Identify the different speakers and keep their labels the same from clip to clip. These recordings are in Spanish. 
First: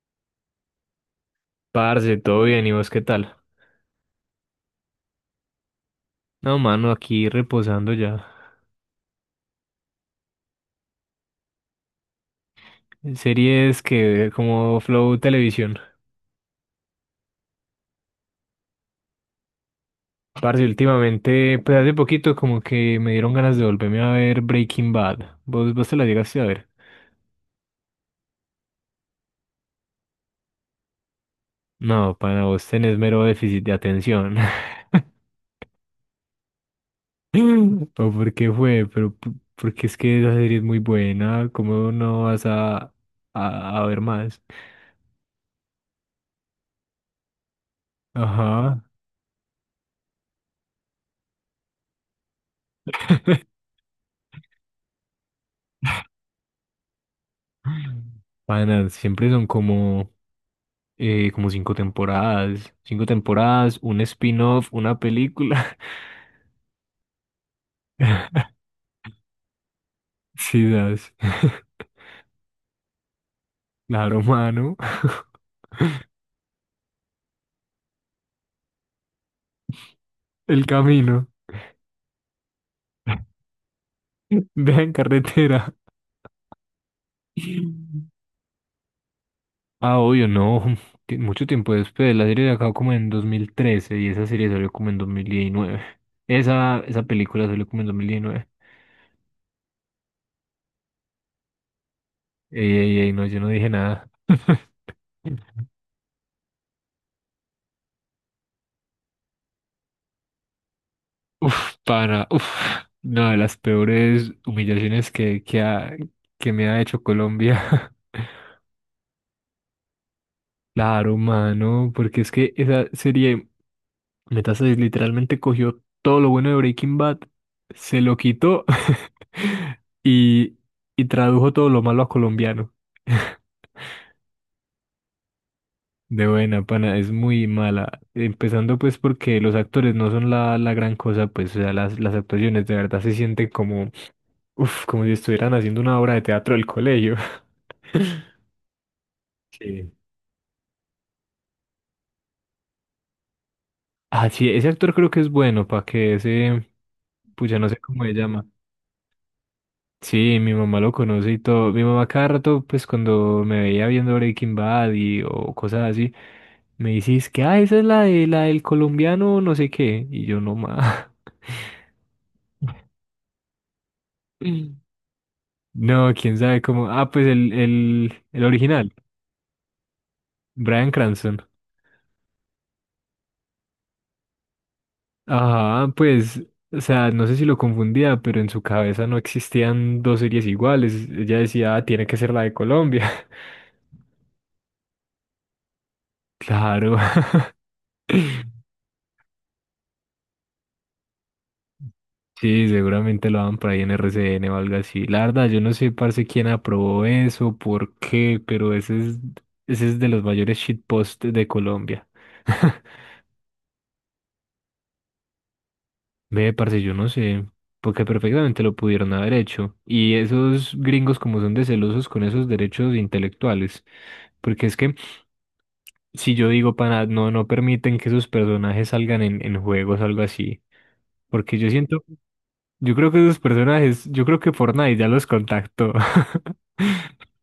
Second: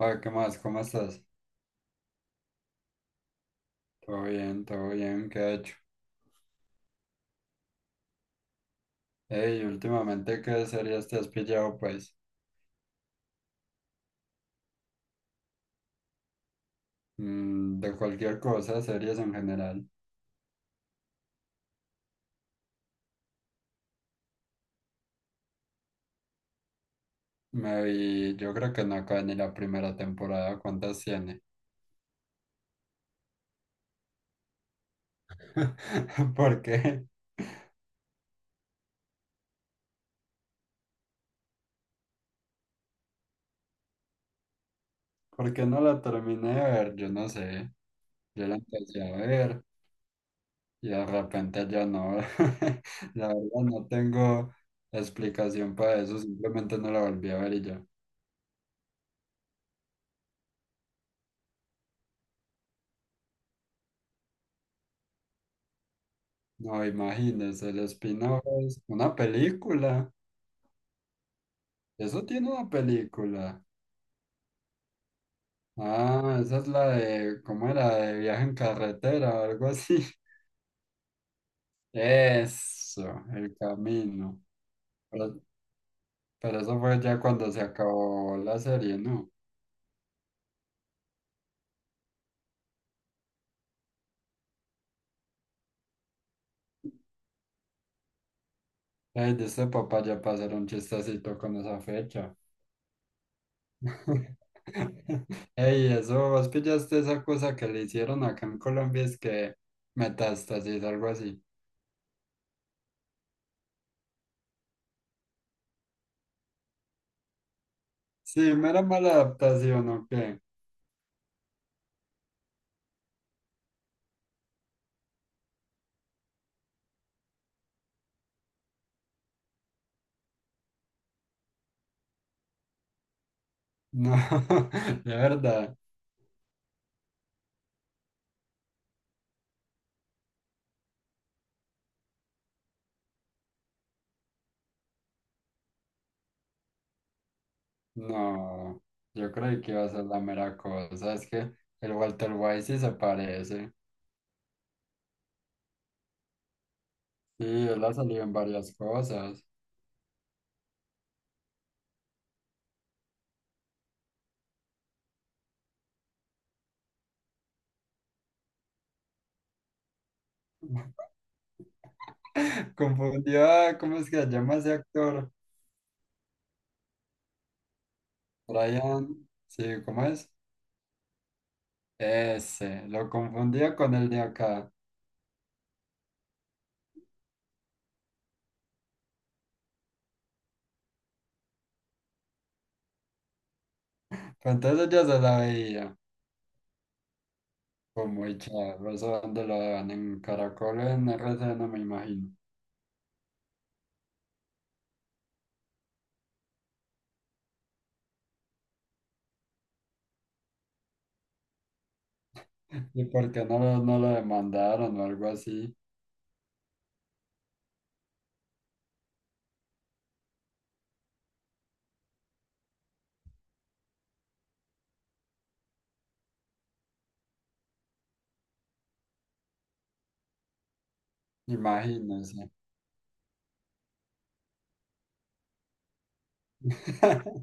Speaker 1: Ah, ¿qué más? ¿Cómo estás?
Speaker 2: Parce, todo bien, ¿y vos qué tal?
Speaker 1: Todo bien, ¿qué ha hecho?
Speaker 2: No, mano, aquí reposando ya.
Speaker 1: Ey, últimamente, ¿qué series te has pillado, pues?
Speaker 2: Series que como Flow Televisión.
Speaker 1: De cualquier cosa, series en general.
Speaker 2: Parce, últimamente, pues hace poquito como que me dieron ganas de volverme a ver Breaking Bad. ¿Vos te la llegaste a ver?
Speaker 1: Me vi, yo creo que no acabé ni la primera temporada, ¿cuántas tiene?
Speaker 2: No, para vos tenés mero déficit de atención.
Speaker 1: ¿Por qué?
Speaker 2: ¿O por qué fue? Pero porque es que esa serie es muy buena, ¿cómo no vas a ver más?
Speaker 1: ¿Por qué no la terminé de ver? Yo no sé. Yo la
Speaker 2: Ajá.
Speaker 1: empecé a ver y de repente ya no. La verdad, no tengo explicación para eso, simplemente no la volví a ver y ya.
Speaker 2: Panas, siempre son como, como cinco temporadas, un spin-off, una película.
Speaker 1: No, imagínese, el spin-off es una película.
Speaker 2: Sí, das.
Speaker 1: Eso tiene una película.
Speaker 2: Claro, mano.
Speaker 1: Ah, esa es la de, ¿cómo era? De viaje en carretera o algo así.
Speaker 2: El camino.
Speaker 1: Eso, el camino.
Speaker 2: deja en
Speaker 1: Pero,
Speaker 2: carretera.
Speaker 1: pero eso fue ya cuando se acabó la serie, ¿no?
Speaker 2: Ah, obvio, no. Mucho tiempo después. La serie de acá como en 2013 y esa serie salió como en 2019. Esa película salió como en 2019.
Speaker 1: Ay, dice papá ya para hacer un chistecito con esa fecha.
Speaker 2: Ey, ey, ey, no, yo no dije nada.
Speaker 1: Ey, eso, vos pillaste esa cosa que le hicieron acá en Colombia, es que metástasis, algo así.
Speaker 2: Uf, pana, uf, una de las peores humillaciones que me ha hecho Colombia.
Speaker 1: Sí, mera mala adaptación, ¿o qué?
Speaker 2: Claro, mano, porque es que esa serie Metástasis literalmente cogió todo lo bueno de Breaking Bad, se lo quitó y, y tradujo todo lo malo a colombiano.
Speaker 1: No, de verdad,
Speaker 2: De buena, pana, es muy mala. Empezando pues porque los actores no son la gran cosa, pues o sea, las actuaciones de verdad se sienten como uf, como si estuvieran haciendo una obra de teatro del colegio.
Speaker 1: no. Yo creí que iba a
Speaker 2: Sí.
Speaker 1: ser la mera cosa. Es que el Walter White sí se parece.
Speaker 2: Ah, sí, ese actor creo que es bueno, para que ese,
Speaker 1: Sí,
Speaker 2: pucha, no sé
Speaker 1: él ha
Speaker 2: cómo se
Speaker 1: salido en
Speaker 2: llama.
Speaker 1: varias cosas.
Speaker 2: Sí, mi mamá lo conoce y todo. Mi mamá cada rato, pues cuando me veía viendo Breaking Bad y o cosas así, me decís que, ah, esa es la de la del colombiano, no sé qué. Y yo no más.
Speaker 1: Confundió a, ¿cómo es que se llama ese actor?
Speaker 2: No, quién sabe cómo. Ah, pues el original,
Speaker 1: Brian, sí, ¿cómo es?
Speaker 2: Bryan Cranston.
Speaker 1: Ese, lo confundía con el de acá.
Speaker 2: Ajá, pues, o sea, no sé si lo confundía, pero en su cabeza no existían dos series iguales. Ella decía, "Ah, tiene que ser la de Colombia".
Speaker 1: Pero entonces yo se la veía.
Speaker 2: Claro.
Speaker 1: Fue muy charro, eso donde lo dan en Caracol, en R C no me imagino.
Speaker 2: Sí, seguramente lo daban por ahí en RCN o algo así. La verdad, yo no sé, parce, quién aprobó eso, por qué, pero ese es de los mayores shitposts de Colombia.
Speaker 1: ¿Y por qué no, no lo demandaron o algo así?
Speaker 2: Ve, parce, yo no sé, porque perfectamente lo pudieron haber hecho. Y esos gringos como son de celosos con esos derechos intelectuales, porque es que si yo digo, pana, no, no permiten que sus personajes salgan en juegos o algo así. Porque yo siento,
Speaker 1: Imagínense.
Speaker 2: yo creo que esos personajes, yo creo que Fortnite ya los contactó.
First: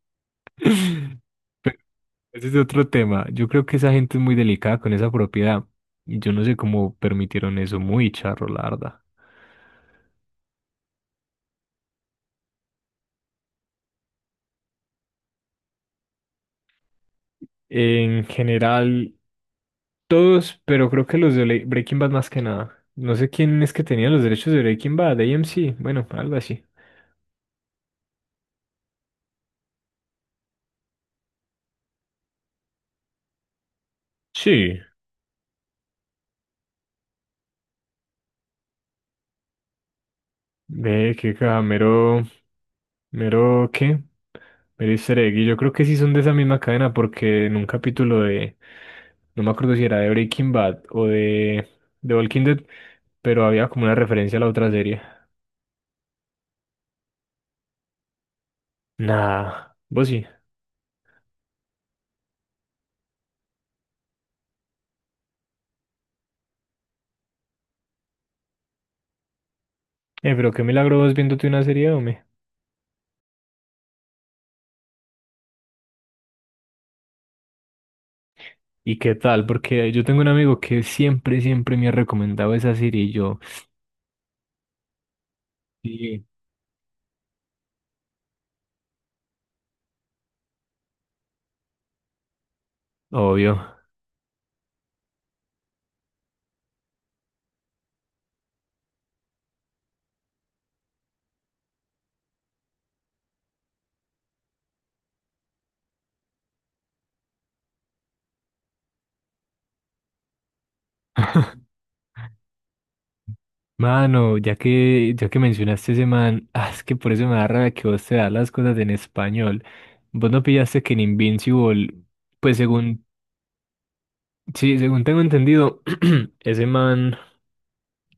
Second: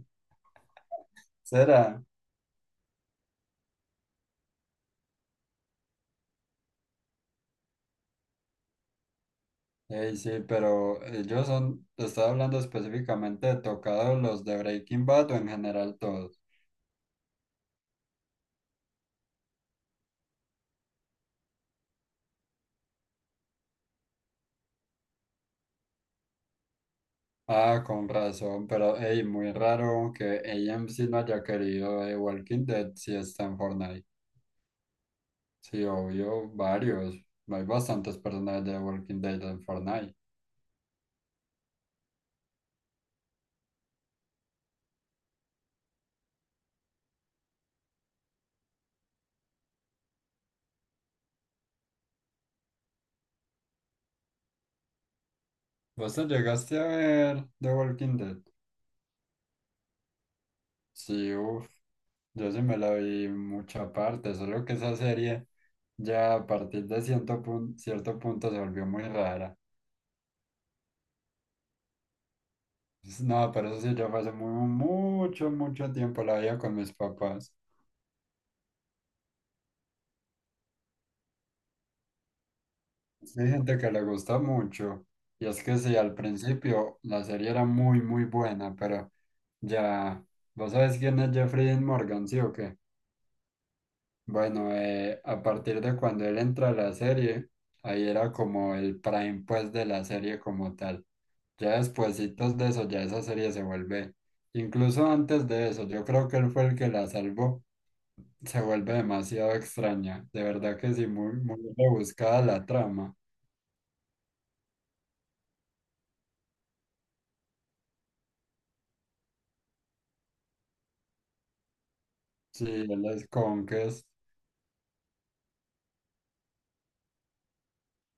Speaker 1: Será.
Speaker 2: Ese es otro tema. Yo creo que esa gente es muy delicada con esa propiedad. Y yo no sé cómo permitieron eso, muy charro, la verdad.
Speaker 1: Ey, sí, pero ellos son, estaba hablando específicamente de tocados los de Breaking Bad o en general todos.
Speaker 2: En general, todos, pero creo que los de Breaking Bad más que nada. No sé quién es que tenía los derechos de Breaking Bad, AMC, bueno, algo así.
Speaker 1: Ah, con razón, pero ey, muy raro que AMC no haya querido Walking Dead si está en Fortnite.
Speaker 2: Sí.
Speaker 1: Sí, obvio, varios. Hay bastantes personajes de Walking Dead en Fortnite.
Speaker 2: Ve, qué camero. Mero qué, mero easter egg, y yo creo que sí son de esa misma cadena porque en un capítulo de, no me acuerdo si era de Breaking Bad o de Walking Dead, pero había como una referencia a la otra serie.
Speaker 1: ¿Vos te llegaste a ver The Walking Dead?
Speaker 2: Nah, vos sí.
Speaker 1: Sí, uff, yo sí me la vi mucha parte, solo que esa serie ya a partir de cierto punto se volvió muy rara.
Speaker 2: Pero qué milagro vos viéndote una serie, hombre.
Speaker 1: No, pero eso sí, ya fue hace mucho, mucho tiempo la veía con mis papás.
Speaker 2: ¿Y qué tal? Porque yo tengo un amigo que siempre, siempre me ha recomendado esa serie y yo,
Speaker 1: Sí, hay gente que le gusta mucho. Y es que sí, al
Speaker 2: sí,
Speaker 1: principio la serie era muy, muy buena, pero ya, ¿vos sabés quién es Jeffrey Dean Morgan, sí o qué?
Speaker 2: obvio.
Speaker 1: Bueno, a partir de cuando él entra a la serie, ahí era como el prime pues de la serie como tal. Ya despuesitos de eso, ya esa serie se vuelve. Incluso antes de eso, yo creo que él fue el que la salvó, se vuelve demasiado extraña. De verdad que sí, muy, muy rebuscada la trama.
Speaker 2: Mano, ya que mencionaste ese man, ah, es que por eso me da rabia que vos te das las cosas en español. Vos no pillaste que en Invincible, pues
Speaker 1: Sí,
Speaker 2: según,
Speaker 1: él es Conques.
Speaker 2: sí, según tengo entendido, ese man,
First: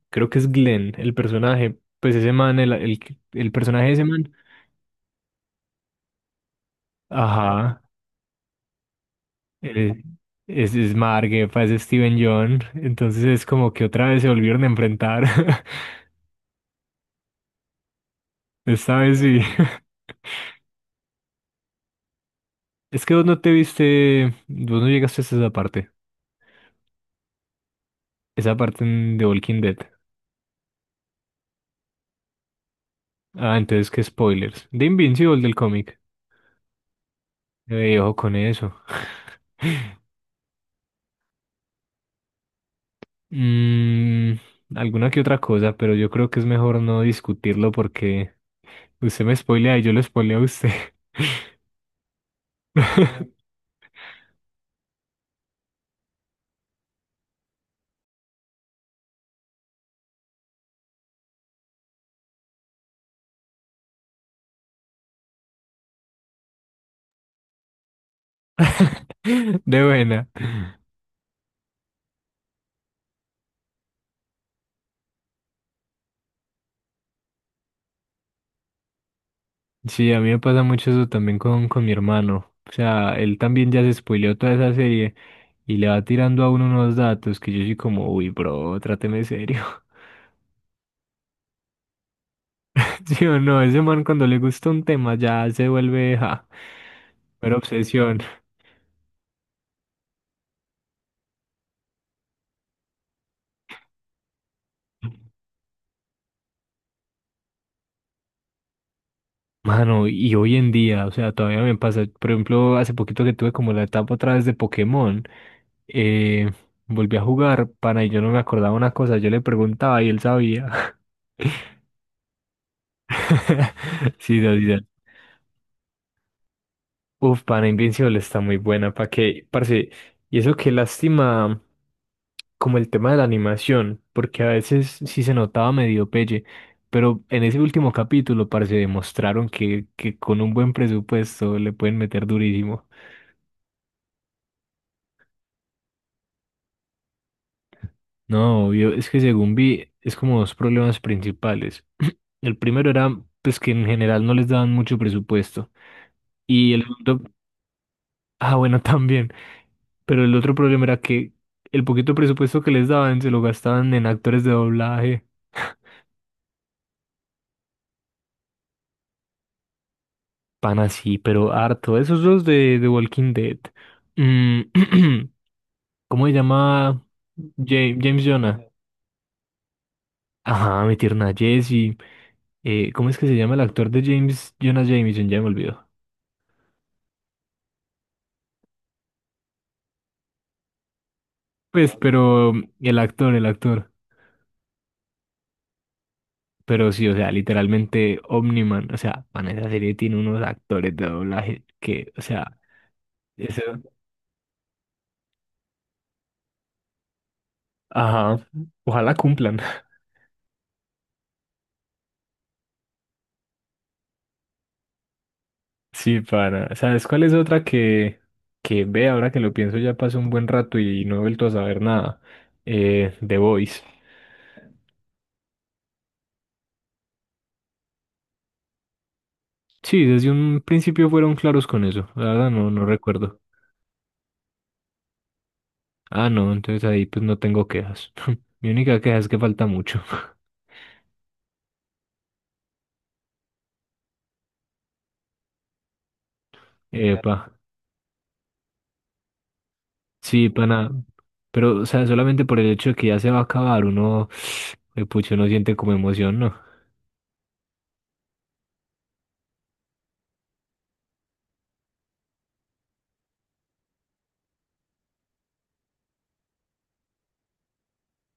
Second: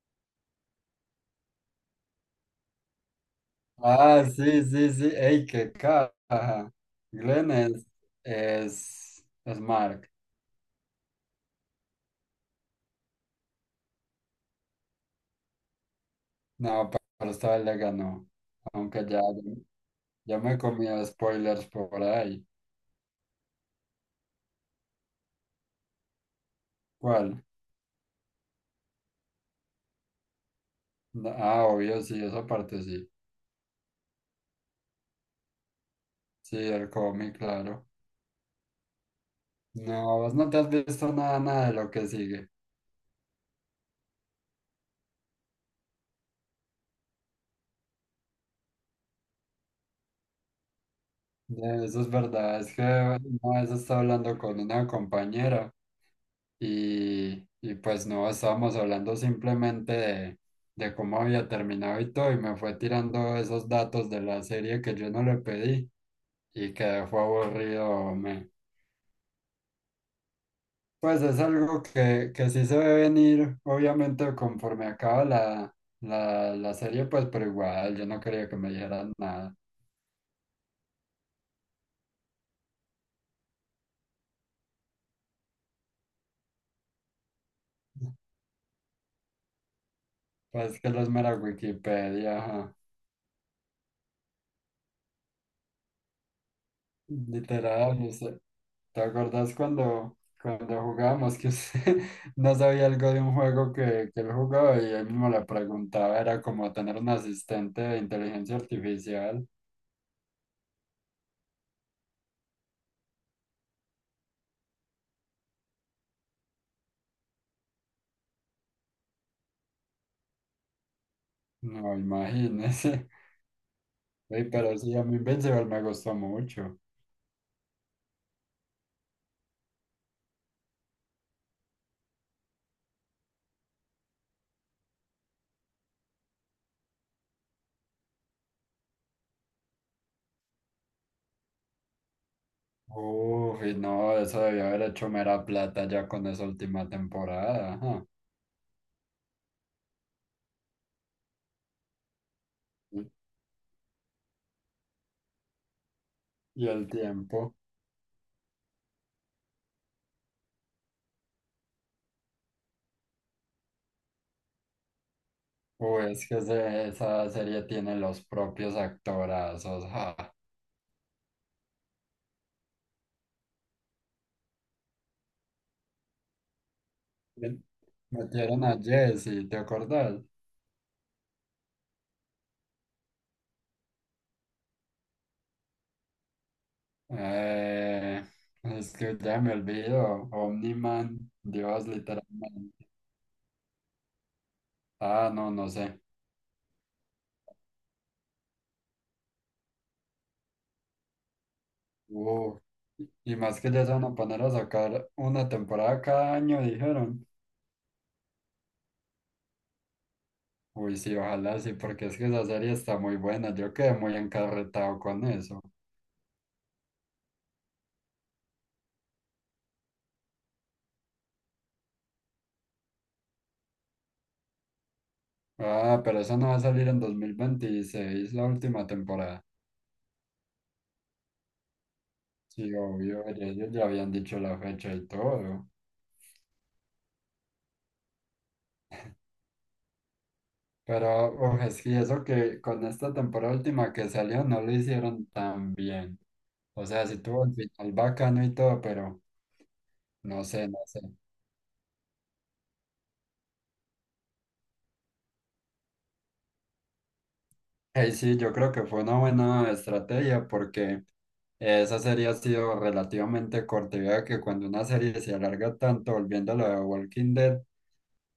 Speaker 2: creo que es Glenn, el personaje, pues ese man, el personaje de ese
Speaker 1: Ah,
Speaker 2: man,
Speaker 1: sí, sí, sí. ¡Ey, qué caja! Glenn
Speaker 2: ajá,
Speaker 1: es, es
Speaker 2: eh,
Speaker 1: Mark.
Speaker 2: es Marguefa, es Steven John, entonces es como que otra vez se volvieron a enfrentar,
Speaker 1: No, pero esta vez le ganó.
Speaker 2: esta
Speaker 1: Aunque
Speaker 2: vez
Speaker 1: ya,
Speaker 2: sí.
Speaker 1: ya me he comido spoilers por ahí.
Speaker 2: Es que vos no te viste, vos no llegaste hasta esa parte.
Speaker 1: ¿Cuál?
Speaker 2: Esa parte en The Walking Dead.
Speaker 1: No, ah, obvio, sí, esa parte sí.
Speaker 2: Ah, entonces, ¿qué spoilers? De Invincible del cómic.
Speaker 1: Sí, el cómic, claro.
Speaker 2: Ojo con eso.
Speaker 1: No, vos no te has visto nada, nada de lo que sigue.
Speaker 2: Mm, alguna que otra cosa, pero yo creo que es mejor no discutirlo porque usted me spoilea y yo lo spoileo a usted.
Speaker 1: Ya, eso es verdad, es que una vez estaba hablando con una compañera y pues no, estábamos hablando simplemente de cómo había terminado y todo y me fue tirando esos datos de la serie que yo no le pedí y que fue aburrido. Me...
Speaker 2: De buena.
Speaker 1: Pues es algo que sí se ve venir, obviamente conforme acaba la serie, pues pero igual yo no quería que me dijeran nada.
Speaker 2: Sí, a mí me pasa mucho eso también con, mi hermano. O sea, él también ya se spoileó toda esa serie y le va tirando a uno unos datos que yo soy como, uy, bro, tráteme serio.
Speaker 1: Pues que los mera Wikipedia, ajá.
Speaker 2: Sí o no, ese man cuando le gusta un tema ya se vuelve, ja, pero
Speaker 1: Literal, no
Speaker 2: obsesión.
Speaker 1: sé. ¿Te acordás cuando, cuando jugábamos que usted no sabía algo de un juego que él jugaba y él mismo le preguntaba? Era como tener un asistente de inteligencia artificial.
Speaker 2: Mano, y hoy en día, o sea, todavía me pasa, por ejemplo, hace poquito que tuve como la etapa otra vez de Pokémon, eh, volví a jugar, pana, y yo no me acordaba una cosa, yo le preguntaba y él sabía.
Speaker 1: No, imagínese.
Speaker 2: Sí,
Speaker 1: Uy,
Speaker 2: no, sí,
Speaker 1: pero
Speaker 2: no.
Speaker 1: sí, a mí Invincible me gustó mucho.
Speaker 2: Uf, pana, Invincible está muy buena, ¿para qué? Parce, y eso qué lástima. Como el tema de la animación, porque a veces sí se notaba medio pelle, pero en ese último capítulo parece demostraron que con un buen presupuesto le pueden meter durísimo.
Speaker 1: Uy, no, eso debió haber hecho mera plata ya con esa última temporada. Ajá.
Speaker 2: No, obvio, es que según vi, es como dos problemas principales. El primero
Speaker 1: Y
Speaker 2: era, pues, que en general no les daban mucho presupuesto.
Speaker 1: y
Speaker 2: Y el
Speaker 1: el
Speaker 2: segundo,
Speaker 1: tiempo.
Speaker 2: ah, bueno, también. Pero el otro problema era que el poquito presupuesto que les daban se lo gastaban en actores de doblaje.
Speaker 1: Uy, es que esa serie tiene los propios actorazos. Ja.
Speaker 2: Pan así, pero harto. Esos dos de The Walking Dead. Mm, ¿cómo se llama? James
Speaker 1: Metieron
Speaker 2: Jonah.
Speaker 1: a Jesse, ¿te acordás?
Speaker 2: Ajá, mi tierna Jessie. ¿Cómo es que se llama el actor de James Jonah Jameson? Ya me olvidó.
Speaker 1: Eh, es que ya me olvido. Omniman, Dios,
Speaker 2: Pues, pero
Speaker 1: literalmente.
Speaker 2: el actor.
Speaker 1: Ah, no, no sé.
Speaker 2: Pero sí, o sea, literalmente Omniman. O sea, man, esa serie tiene unos actores de doblaje que, o sea,
Speaker 1: Uh, y más
Speaker 2: eso.
Speaker 1: que ya se van a poner a sacar una temporada cada año, dijeron.
Speaker 2: Ajá. Ojalá cumplan.
Speaker 1: Uy, sí, ojalá sí, porque es que esa serie está muy buena. Yo quedé muy encarretado con eso.
Speaker 2: Sí, para. ¿Sabes cuál es otra que ve ahora que lo pienso ya pasó un buen rato y no he vuelto a saber nada? The Voice.
Speaker 1: Ah, pero eso no va a salir en 2026 la última temporada.
Speaker 2: Sí, desde un principio fueron claros con eso. La verdad no,
Speaker 1: Sí,
Speaker 2: no
Speaker 1: obvio,
Speaker 2: recuerdo.
Speaker 1: ellos ya habían dicho la fecha y todo.
Speaker 2: Ah, no, entonces ahí pues no tengo quejas. Mi única queja es que falta mucho.
Speaker 1: Pero uf, es que eso que con esta temporada última que salió no lo hicieron tan bien. O sea, sí
Speaker 2: Epa.
Speaker 1: tuvo el final bacano y todo, pero no
Speaker 2: Sí,
Speaker 1: sé, no
Speaker 2: pana.
Speaker 1: sé.
Speaker 2: Pero, o sea, solamente por el hecho de que ya se va a acabar, uno, pucho, no siente como emoción, ¿no?
Speaker 1: Hey, sí, yo creo que fue una buena estrategia porque esa serie ha sido relativamente corta. Y vea que cuando una serie se alarga tanto, volviendo a lo de Walking Dead,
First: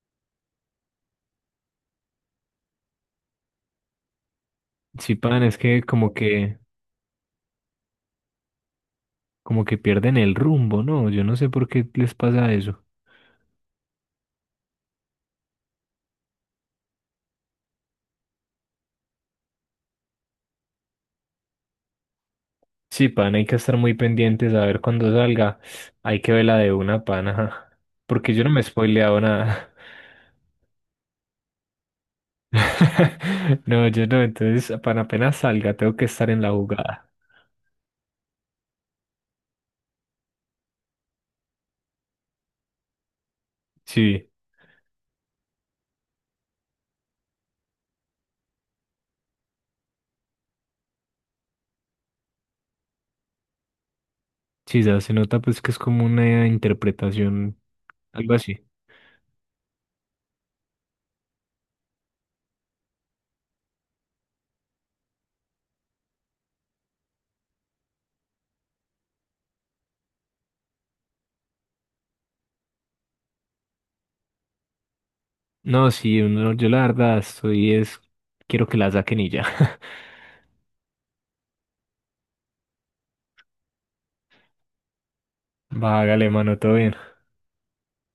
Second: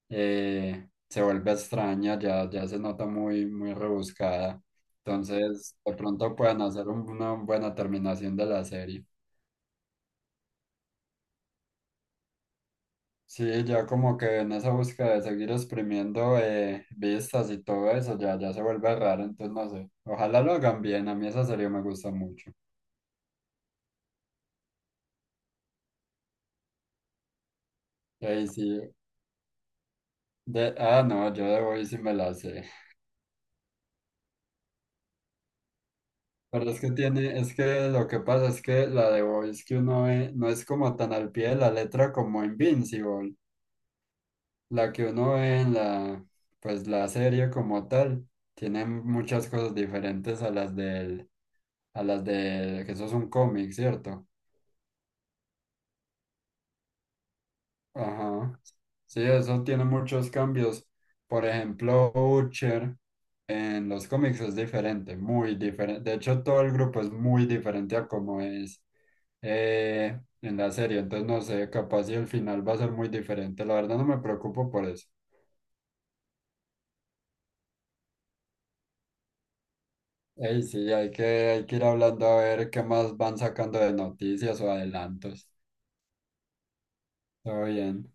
Speaker 1: se vuelve extraña, ya, ya se nota muy, muy rebuscada.
Speaker 2: Sí, pana, es
Speaker 1: Entonces,
Speaker 2: que
Speaker 1: de
Speaker 2: como
Speaker 1: pronto
Speaker 2: que,
Speaker 1: pueden hacer una buena terminación de la serie.
Speaker 2: como que pierden el rumbo, ¿no? Yo no sé por qué les pasa eso.
Speaker 1: Sí, ya como que en esa búsqueda de seguir exprimiendo vistas y todo eso, ya, ya se vuelve raro, entonces no sé. Ojalá lo hagan bien, a mí esa serie me gusta mucho.
Speaker 2: Sí, pan, hay que estar muy pendientes a ver cuándo salga. Hay que verla de una, pan, ajá.
Speaker 1: Y
Speaker 2: Porque yo
Speaker 1: ahí
Speaker 2: no me he
Speaker 1: sí,
Speaker 2: spoileado nada.
Speaker 1: de, ah, no, yo de Boys sí me la sé.
Speaker 2: No, yo no, entonces, pan, apenas salga, tengo que estar en la
Speaker 1: Pero es que
Speaker 2: jugada.
Speaker 1: tiene, es que lo que pasa es que la de Boys que uno ve no es como tan al pie de la letra como Invincible.
Speaker 2: Sí,
Speaker 1: La que uno ve en la, pues la serie como tal, tiene muchas cosas diferentes a las del, a las de, que eso es un cómic, ¿cierto?
Speaker 2: sí, ya se nota pues que es como una interpretación, algo
Speaker 1: Ajá.
Speaker 2: así.
Speaker 1: Sí, eso tiene muchos cambios. Por ejemplo, Butcher en los cómics es diferente, muy diferente. De hecho, todo el grupo es muy diferente a como es en la serie. Entonces, no sé, capaz si el final va a ser muy diferente. La verdad, no me preocupo por eso.
Speaker 2: No, sí, yo la verdad estoy es, quiero que la saquen y ya.
Speaker 1: Ey, sí, hay que ir hablando a ver qué más van sacando de noticias o adelantos.
Speaker 2: Vágale, mano, todo bien.
Speaker 1: Todo bien.